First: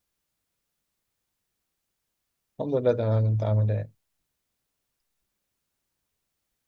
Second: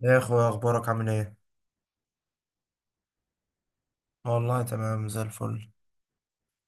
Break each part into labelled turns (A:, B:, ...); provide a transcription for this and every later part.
A: يا اخويا، اخبارك عامل ايه؟
B: الحمد لله تمام، انت عامل ايه؟
A: والله تمام زي الفل.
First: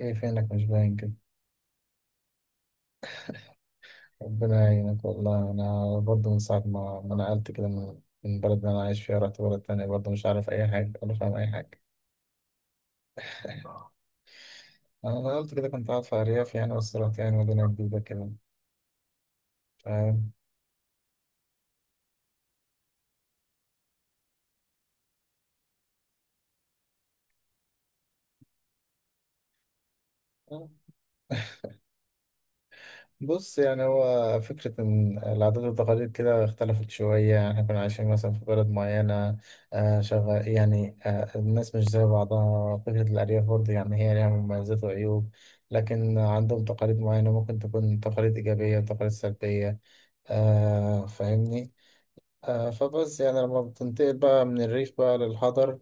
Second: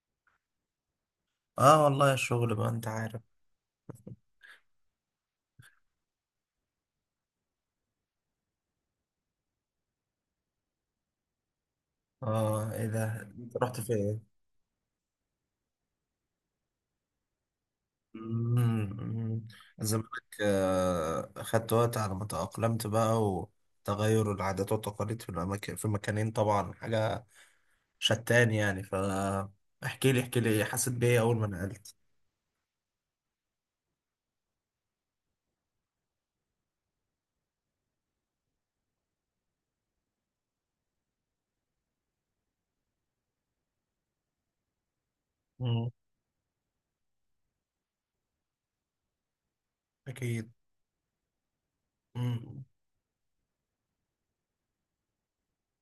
B: ايه فينك مش باين كده؟
A: اه والله الشغل بقى، انت عارف.
B: ربنا يعينك. والله انا برضه من ساعة ما نقلت كده من البلد اللي انا عايش فيها، رحت بلد تانية برضه مش عارف اي حاجة ولا فاهم اي حاجة.
A: اه، ايه ده؟ انت رحت فين؟
B: انا نقلت كده، كنت قاعد في ارياف يعني، بس رحت يعني مدينة جديدة كده،
A: مم.
B: فاهم؟
A: زمانك خدت وقت على ما تأقلمت بقى، وتغير العادات والتقاليد في المكانين، طبعا حاجة شتان يعني. فاحكي لي احكي لي ايه، حسيت بايه اول ما نقلت؟
B: بص، يعني هو فكرة إن العادات والتقاليد كده اختلفت شوية. يعني إحنا كنا عايشين مثلا في بلد معينة. شغال يعني. الناس مش زي بعضها. فكرة الأرياف برضه يعني هي ليها مميزات وعيوب،
A: مم.
B: لكن عندهم تقاليد معينة ممكن تكون تقاليد إيجابية وتقاليد سلبية.
A: اكيد.
B: فاهمني.
A: مم،
B: فبس يعني لما بتنتقل بقى من الريف بقى للحضر،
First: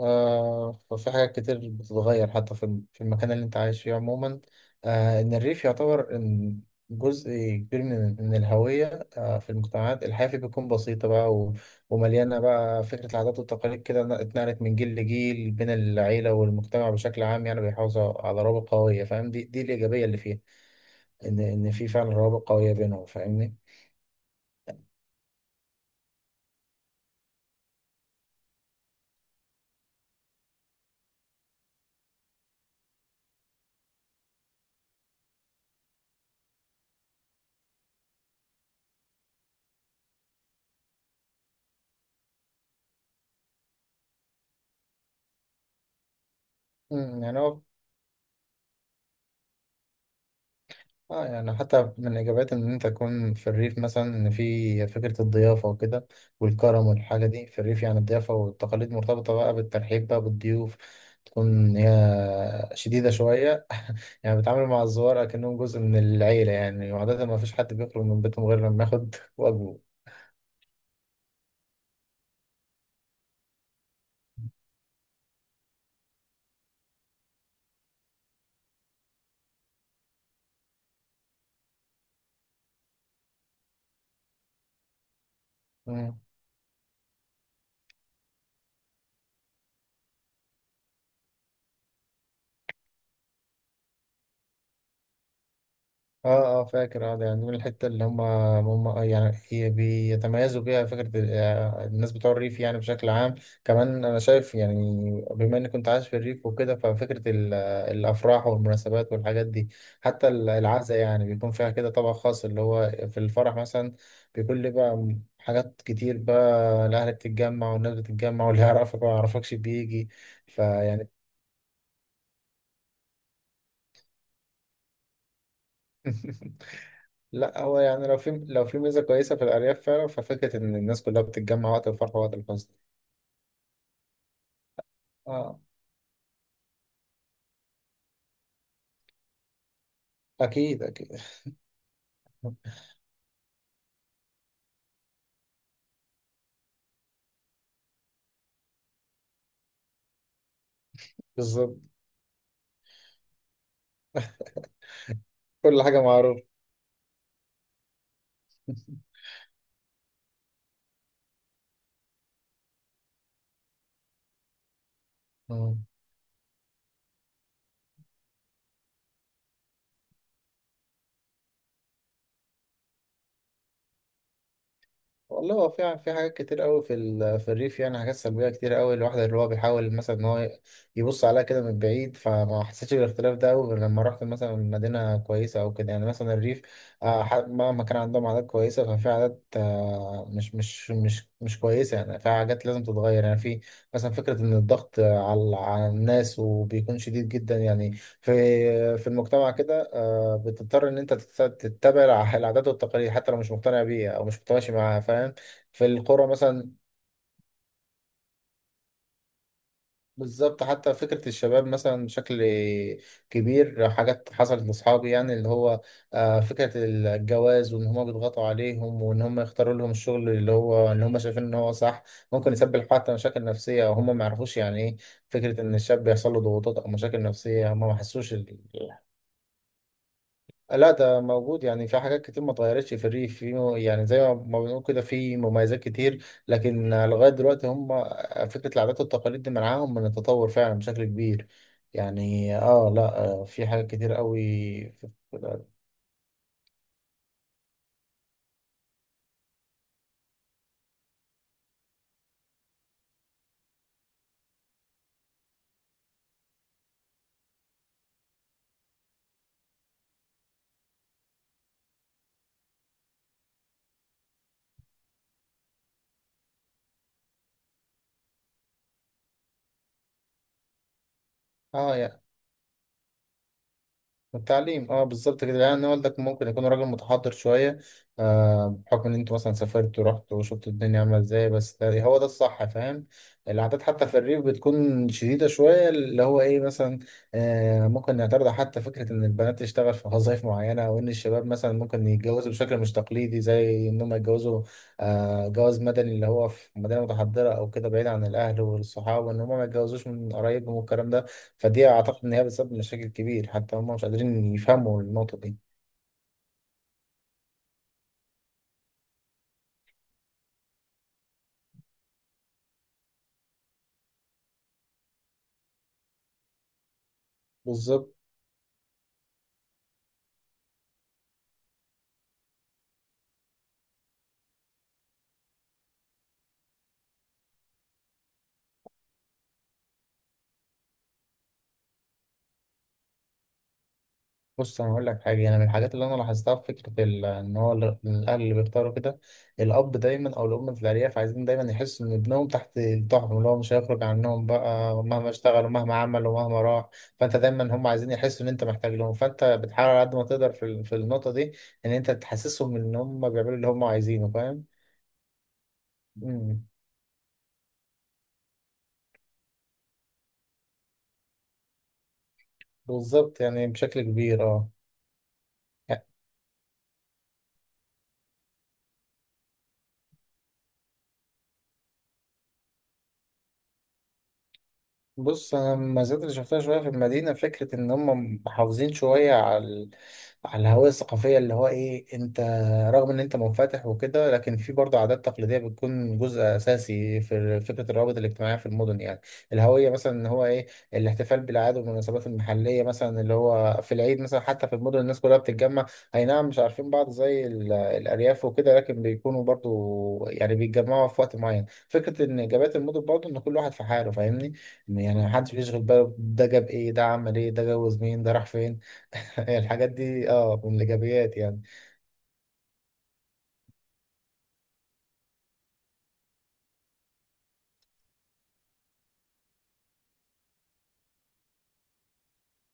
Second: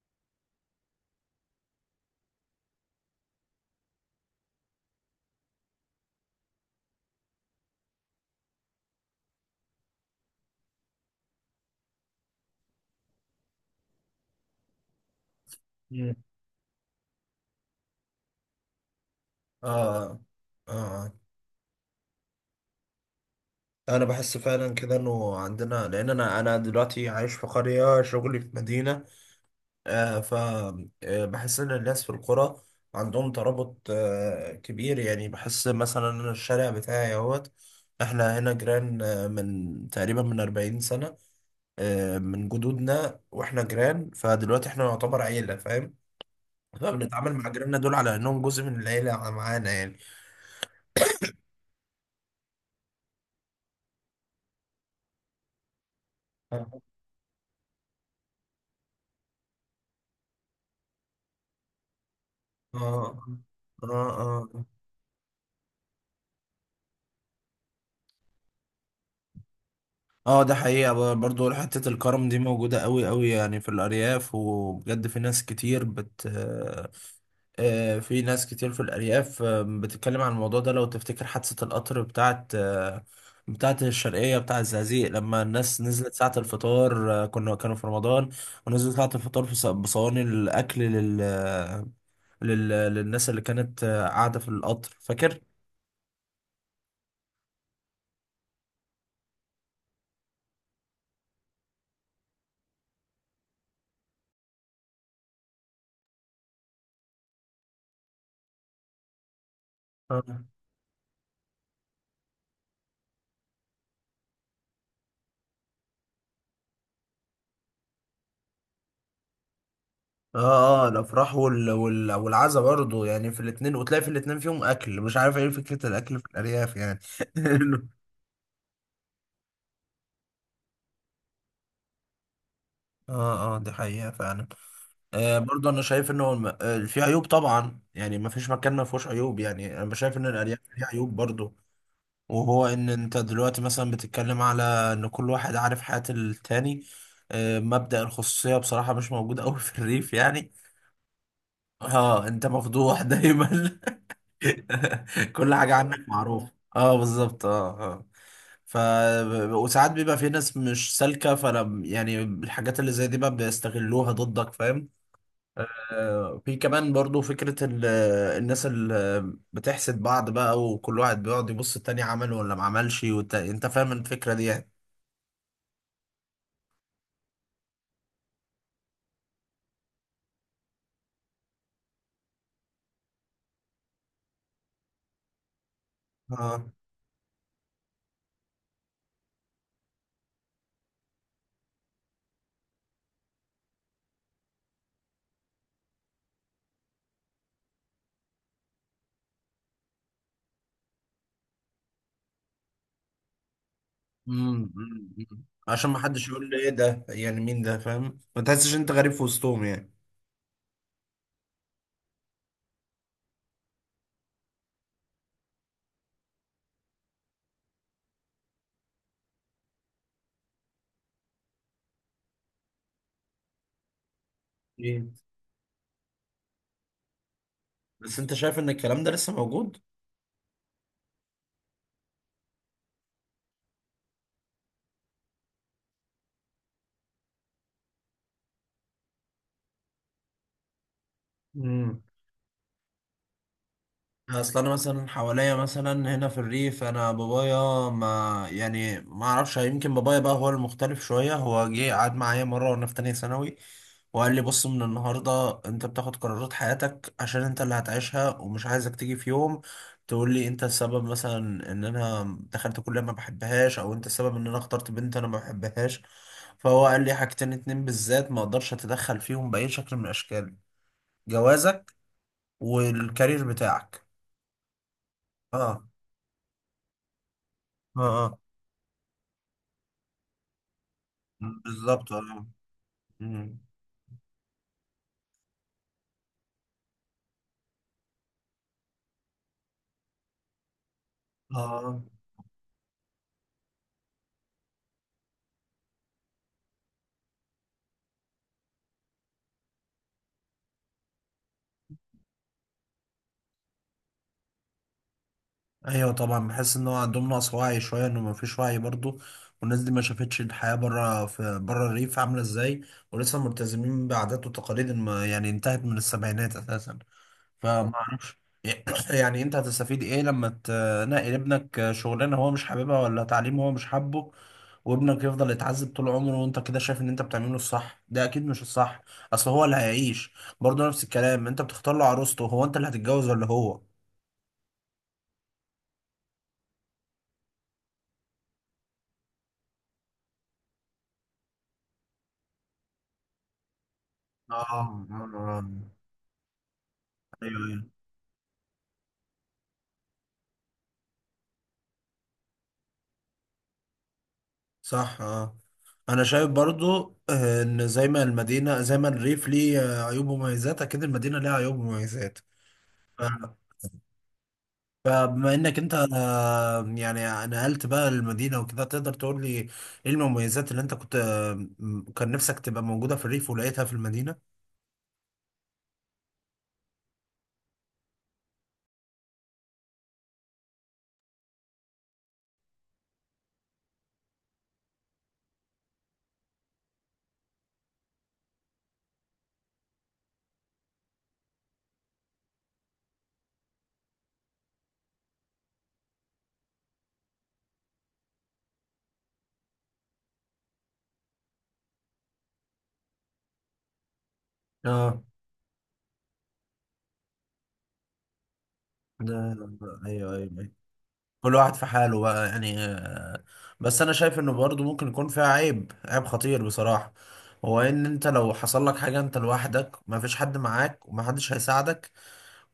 B: ففي حاجات كتير بتتغير حتى في المكان اللي انت عايش فيه عموما. ان الريف يعتبر ان جزء كبير من الهوية. في المجتمعات الحياة فيه بتكون بسيطة بقى ومليانة بقى فكرة العادات والتقاليد كده، اتنقلت من جيل لجيل بين
A: مم.
B: العيلة والمجتمع بشكل عام، يعني بيحافظوا على روابط قوية، فاهم؟ دي الإيجابية اللي
A: اه،
B: فيها،
A: اه.
B: ان في فعلا روابط قوية بينهم، فاهمني؟
A: انا بحس فعلا كده انه عندنا، لان انا دلوقتي عايش في قريه، شغلي في مدينه. آه ف بحس ان الناس في القرى عندهم ترابط كبير، يعني بحس مثلا أنا الشارع بتاعي اهوت. احنا هنا جيران، من تقريبا 40 سنه، من جدودنا واحنا جيران، فدلوقتي احنا نعتبر عيله، فاهم؟ فبنتعامل
B: يعني
A: مع
B: هو
A: جيراننا دول على انهم جزء من العيله معانا، يعني.
B: اه يعني حتى من إجابات إن أنت تكون في الريف مثلا، إن في فكرة الضيافة وكده
A: اه،
B: والكرم والحاجة دي في الريف. يعني الضيافة والتقاليد مرتبطة بقى بالترحيب بقى بالضيوف، تكون هي
A: اه.
B: شديدة شوية
A: آه.
B: يعني
A: آه.
B: بتعامل مع الزوار كأنهم جزء من العيلة، يعني وعادة ما فيش حد بيخرج من بيتهم غير لما ياخد واجبه.
A: اه، ده حقيقة، برضو حتة الكرم دي موجودة قوي قوي، يعني في الأرياف، وبجد في ناس كتير بت آه، في ناس كتير في الأرياف، بتتكلم عن الموضوع ده. لو تفتكر حادثة القطر بتاعت، بتاعت الشرقية، بتاع الزقازيق، لما الناس نزلت ساعة الفطار، كانوا في رمضان، ونزلوا ساعة الفطار بصواني الأكل لل... للناس اللي كانت، قاعدة في القطر، فاكر؟
B: اه، اه فاكر. اه ده يعني من الحته اللي هم يعني هي بيتميزوا بيها فكره الناس بتوع الريف يعني بشكل عام. كمان انا شايف يعني، بما اني كنت عايش في الريف وكده، ففكره الافراح والمناسبات والحاجات دي. حتى
A: آه.
B: العزاء يعني بيكون فيها كده طبق خاص، اللي هو في الفرح مثلا بيكون ليه بقى، حاجات كتير بقى، الاهل بتتجمع والناس بتتجمع واللي يعرفك ما يعرفكش بيجي.
A: اه، اه،
B: فيعني
A: الافراح والعزا برضه، يعني في الاتنين، وتلاقي في الاتنين فيهم اكل، مش عارف، ايه فكرة الاكل في الارياف يعني.
B: لا، هو يعني، لو في، لو في ميزة كويسة في الأرياف فعلا، ففكرة إن الناس كلها بتتجمع وقت الفرح ووقت الفصل.
A: اه، اه، دي حقيقة فعلا.
B: اه.
A: برضه انا شايف انه الم... آه في عيوب طبعا، يعني ما فيش مكان ما فيهوش عيوب، يعني انا شايف ان الارياف
B: أكيد
A: فيها عيوب
B: أكيد.
A: برضه. وهو ان انت دلوقتي مثلا بتتكلم على ان كل واحد عارف حياة التاني. مبدأ الخصوصية بصراحة مش موجود قوي في الريف، يعني.
B: بالظبط،
A: اه، انت مفضوح دايما. كل حاجة
B: كل حاجة
A: عنك
B: معروفة.
A: معروفة. اه، بالظبط، اه، اه. ف وساعات بيبقى في ناس مش سالكة، فلا يعني الحاجات اللي زي دي بقى بيستغلوها ضدك، فاهم؟
B: آه.
A: في كمان برضو فكرة الناس اللي بتحسد بعض بقى، وكل واحد بيقعد يبص التاني عمل ولا ما عملش، انت فاهم الفكرة دي، يعني.
B: والله هو في، في حاجات كتير قوي في الريف، يعني حاجات سلبيه كتير قوي، الواحد اللي هو بيحاول مثلا ان هو يبص عليها كده من بعيد، فما حسيتش بالاختلاف ده قوي غير لما رحت مثلا مدينه كويسه او كده. يعني مثلا
A: اه.
B: الريف، مهما كان عندهم عادات كويسه، ففي عادات مش كويسه، يعني في حاجات لازم تتغير. يعني في مثلا فكره ان الضغط على الناس وبيكون شديد جدا، يعني في في المجتمع كده، بتضطر ان انت تتبع العادات والتقاليد حتى لو مش مقتنع بيها او مش
A: مم،
B: متماشي معاها،
A: مم،
B: فاهم؟
A: مم.
B: في
A: عشان ما
B: القرى
A: حدش يقول لي ايه
B: مثلا،
A: ده، يعني مين ده، فاهم؟ ما تحسش انت غريب في وسطهم، يعني.
B: بالظبط. حتى فكرة الشباب مثلا بشكل كبير، حاجات حصلت لاصحابي، يعني اللي هو فكرة الجواز، وان هم بيضغطوا عليهم، وان هم يختاروا لهم الشغل اللي هو ان هم شايفين ان هو صح. ممكن يسبب حتى مشاكل نفسية، او هم ما يعرفوش يعني ايه
A: إيه.
B: فكرة ان الشاب بيحصل له ضغوطات او مشاكل نفسية هم ما
A: بس انت
B: حسوش.
A: شايف ان الكلام ده لسه موجود؟
B: لا، ده موجود. يعني في حاجات كتير ما اتغيرتش في الريف. في يعني زي ما بنقول كده، في مميزات كتير، لكن لغاية دلوقتي هم فكرة العادات والتقاليد دي منعاهم من التطور فعلا بشكل كبير.
A: مم.
B: يعني اه، لا، في حاجات كتير قوي
A: اصل انا مثلا
B: في-
A: حواليا، مثلا هنا في الريف، انا بابايا ما يعني، ما اعرفش، يمكن بابايا بقى هو المختلف شويه. هو جه قعد معايا مره وانا في تانية ثانوي، وقال لي: بص، من النهارده انت بتاخد قرارات حياتك، عشان انت اللي هتعيشها، ومش عايزك تيجي في يوم تقول لي انت السبب مثلا، ان انا دخلت كليه ما بحبهاش، او انت السبب ان انا اخترت بنت انا ما بحبهاش. فهو قال لي حاجتين اتنين بالذات ما اقدرش اتدخل فيهم باي شكل من الاشكال: جوازك
B: اه يعني
A: والكارير بتاعك.
B: التعليم، اه بالظبط كده.
A: اه،
B: يعني والدك ممكن يكون راجل متحضر شويه،
A: اه، اه،
B: بحكم ان انتوا مثلا سافرت ورحت وشفت الدنيا عامله ازاي، بس ده
A: بالظبط،
B: هو ده
A: اه.
B: الصح، فاهم؟
A: مم.
B: العادات حتى في الريف بتكون شديده شويه، اللي هو ايه مثلا؟ ممكن نعترض حتى فكره ان البنات تشتغل في وظائف معينه، او ان الشباب مثلا
A: اه،
B: ممكن يتجوزوا بشكل مش تقليدي، زي ان هم يتجوزوا جواز مدني، اللي هو في مدينه متحضره او كده بعيد عن الاهل والصحاب، وان هم ما يتجوزوش من قرايبهم والكلام ده. فدي اعتقد ان هي بتسبب مشاكل كبير، حتى هم مش قادرين يفهموا النقطه دي.
A: ايوه طبعا، بحس ان هو عندهم نقص وعي شويه، انه ما فيش وعي برضو. والناس دي ما شافتش الحياه بره، في بره الريف عامله ازاي. ولسه ملتزمين بعادات وتقاليد يعني انتهت من السبعينات اساسا. فما
B: بالظبط.
A: اعرفش، يعني انت هتستفيد ايه لما تنقل ابنك شغلانه هو مش حاببها، ولا تعليم هو مش حابه؟ وابنك يفضل يتعذب طول عمره، وانت كده شايف ان انت بتعمله الصح؟ ده اكيد مش الصح. اصل هو اللي هيعيش. برضه نفس الكلام، انت بتختار له عروسته، هو انت اللي هتتجوز ولا هو؟
B: بص، انا هقول لك حاجه. انا من الحاجات اللي انا لاحظتها في فكره ان هو الاهل اللي بيختاروا كده، الاب دايما او الام في الارياف، عايزين دايما يحسوا ان ابنهم تحت طاعتهم، اللي هو مش هيخرج عنهم
A: اه، آه،
B: بقى مهما
A: آه.
B: اشتغل ومهما عمل ومهما راح. فانت
A: ايوه،
B: دايما هم
A: أيوة.
B: عايزين يحسوا ان انت محتاج لهم، فانت بتحاول على قد ما تقدر في النقطه دي ان انت تحسسهم ان هم بيعملوا اللي هم عايزينه، فاهم؟
A: صح، اه. انا شايف
B: امم
A: برضو، ان زي ما المدينه، زي ما الريف ليه عيوب ومميزات، اكيد المدينه ليها عيوب ومميزات. ف-
B: بالظبط، يعني بشكل كبير، اه.
A: فبما انك انت يعني، نقلت بقى المدينه وكده، تقدر تقول لي ايه المميزات اللي انت كنت، كان نفسك تبقى موجوده في الريف ولقيتها في المدينه؟
B: بص، انا المزايا اللي شفتها شويه في المدينه، فكره ان هم محافظين شويه على الهويه الثقافيه، اللي هو ايه، انت رغم ان انت منفتح وكده لكن في برضه عادات تقليديه بتكون جزء اساسي في فكره الروابط الاجتماعيه في المدن. يعني الهويه مثلا، ان هو ايه، الاحتفال بالاعياد والمناسبات المحليه مثلا، اللي هو في العيد مثلا حتى في المدن الناس كلها بتتجمع. اي نعم، مش عارفين بعض زي الارياف وكده، لكن بيكونوا برضه، يعني بيتجمعوا في وقت معين. فكره ان اجابات المدن برضه ان كل واحد في حاله، فاهمني؟
A: اه.
B: يعني محدش بيشغل باله ده جاب ايه، ده عمل ايه، ده جوز مين، ده راح فين.
A: ده.
B: الحاجات دي
A: ايوه، ايوه،
B: اه
A: ايوه،
B: من الايجابيات،
A: كل
B: يعني
A: واحد في حاله بقى، يعني. بس انا شايف انه برضه ممكن يكون فيها عيب، عيب خطير بصراحة. هو ان انت لو حصل لك حاجة انت لوحدك، ما فيش حد معاك، وما حدش هيساعدك.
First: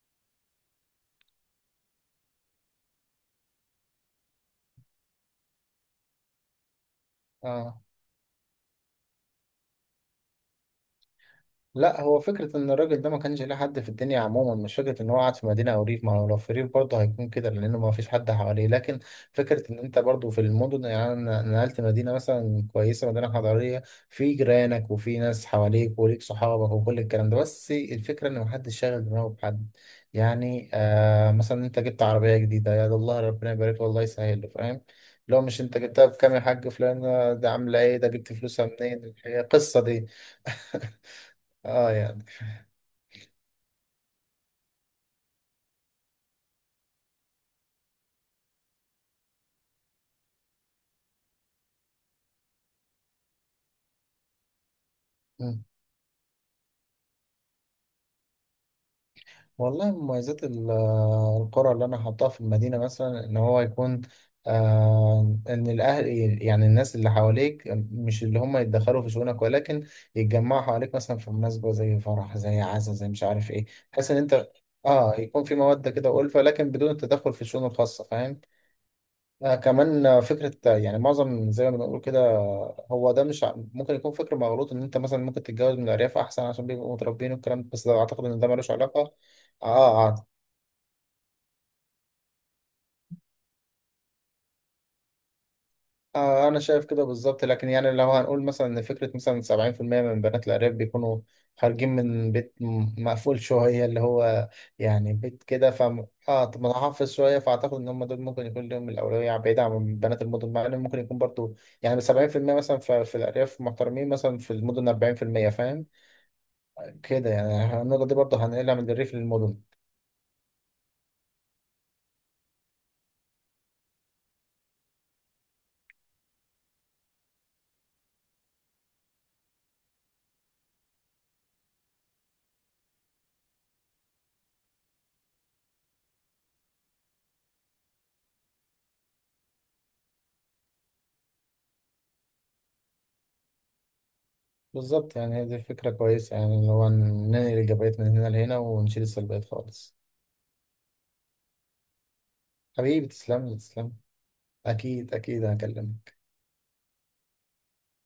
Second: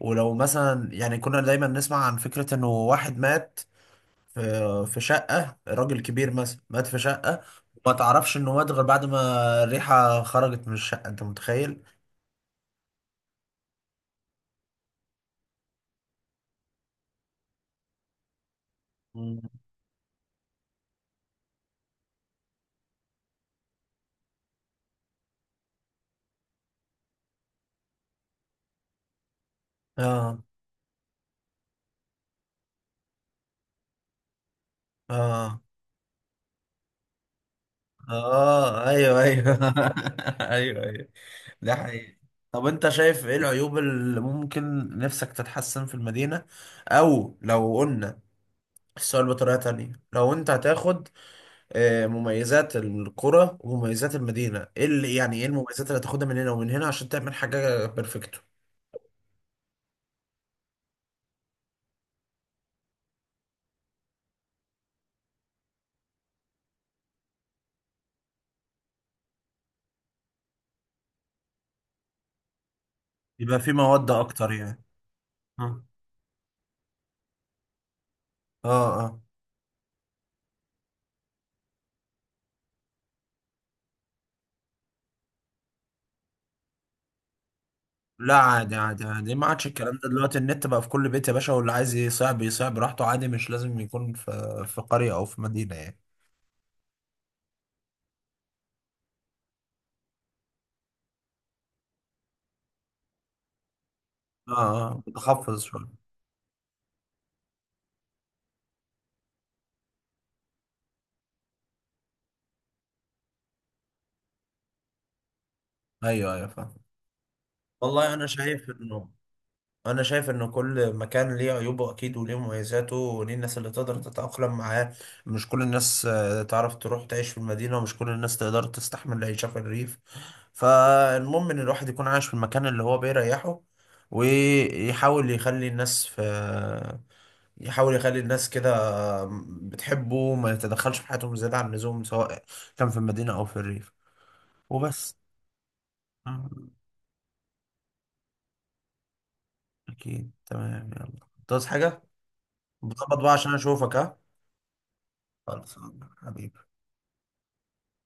A: ولو مثلا، يعني كنا دايما نسمع عن فكرة انه واحد مات في في شقة، راجل كبير مثلا مات في شقة،
B: اه.
A: وما تعرفش انه مات غير بعد ما الريحة خرجت من الشقة. انت متخيل؟
B: لا، هو فكرة إن الراجل ده ما كانش ليه حد في الدنيا عموما، مش فكرة إن هو قاعد في مدينة أو ريف، ما هو لو في ريف برضه هيكون كده لأنه ما فيش حد حواليه. لكن
A: مم.
B: فكرة إن أنت برضه في المدن، يعني أنا نقلت مدينة مثلا كويسة، مدينة حضارية، في جيرانك وفي ناس حواليك وليك صحابك وكل الكلام ده، بس الفكرة إن محدش شاغل دماغه بحد.
A: اه،
B: يعني مثلا أنت جبت عربية جديدة، يا ده الله ربنا يبارك له والله يسهل له، فاهم؟ لو
A: اه،
B: مش أنت جبتها بكام يا حاج فلان، ده عاملة إيه، ده جبت فلوسها
A: اه،
B: منين،
A: ايوه،
B: الحقيقة
A: ايوه.
B: القصة دي
A: ايوه، ايوه. ده
B: اه
A: حقيقي.
B: يعني.
A: طب انت شايف ايه العيوب اللي ممكن نفسك تتحسن في المدينة؟ او لو قلنا السؤال بطريقة تانية، لو انت هتاخد مميزات القرى ومميزات المدينة، ايه اللي يعني، ايه
B: مم.
A: المميزات اللي هتاخدها من هنا ومن هنا عشان تعمل حاجة بيرفكتو؟
B: والله مميزات القرى اللي انا حاطاها في المدينه مثلا، ان هو يكون ان الاهل، يعني الناس اللي حواليك، مش اللي هم يتدخلوا في شؤونك، ولكن يتجمعوا حواليك مثلا في مناسبه زي فرح، زي عزا، زي مش عارف
A: يبقى
B: ايه.
A: في مواد
B: تحس ان انت،
A: اكتر، يعني.
B: اه، يكون في
A: اه،
B: موده كده والفه لكن بدون التدخل في الشؤون الخاصه، فاهم؟
A: اه.
B: كمان فكرة، يعني معظم زي ما بنقول كده، هو ده مش ممكن يكون فكر مغلوط، ان انت مثلا ممكن تتجوز من الارياف احسن عشان بيبقوا متربيين والكلام ده، بس ده اعتقد
A: لا،
B: ان ده ملوش
A: عادي عادي
B: علاقة.
A: عادي، ما عادش الكلام ده
B: اه،
A: دلوقتي، النت بقى في كل بيت يا باشا، واللي عايز يصيع بيصيع براحته عادي، مش لازم يكون في قرية أو في مدينة، يعني.
B: أنا شايف كده بالظبط. لكن يعني لو هنقول مثلا إن فكرة مثلا 70% من بنات الأرياف بيكونوا خارجين من بيت مقفول شوية، اللي هو
A: اه، اه،
B: يعني بيت
A: متخصص
B: كده، ف
A: شوية.
B: متحفظ شوية، فأعتقد إن هم دول ممكن يكون لهم الأولوية بعيدا عن بنات المدن، مع إن ممكن يكون برضو يعني 70% مثلا في, في الأرياف محترمين مثلا في المدن 40%، فاهم؟
A: أيوه، أيوه، فاهم.
B: كده يعني النقطة
A: والله
B: دي
A: أنا
B: برضو
A: شايف
B: هنقلها من
A: إنه
B: الريف للمدن.
A: انا شايف ان كل مكان ليه عيوبه اكيد، وليه مميزاته، وليه الناس اللي تقدر تتأقلم معاه. مش كل الناس تعرف تروح تعيش في المدينة، ومش كل الناس تقدر تستحمل العيشة في الريف. فالمهم ان الواحد يكون عايش في المكان اللي هو بيريحه، ويحاول يخلي الناس في يحاول يخلي الناس كده، بتحبه، ما يتدخلش في حياتهم زيادة عن اللزوم، سواء كان في المدينة او في الريف.
B: بالظبط،
A: وبس.
B: يعني دي فكرة كويسة
A: آه،
B: يعني اللي هو ننقل الإيجابيات من هنا لهنا ونشيل السلبيات خالص.
A: اكيد، تمام، يلا، تعوز حاجة؟
B: حبيبي
A: بظبط بقى،
B: تسلم
A: عشان
B: لي، تسلم.
A: اشوفك، ها.
B: اكيد اكيد
A: خلصان
B: هكلمك.
A: حبيبي.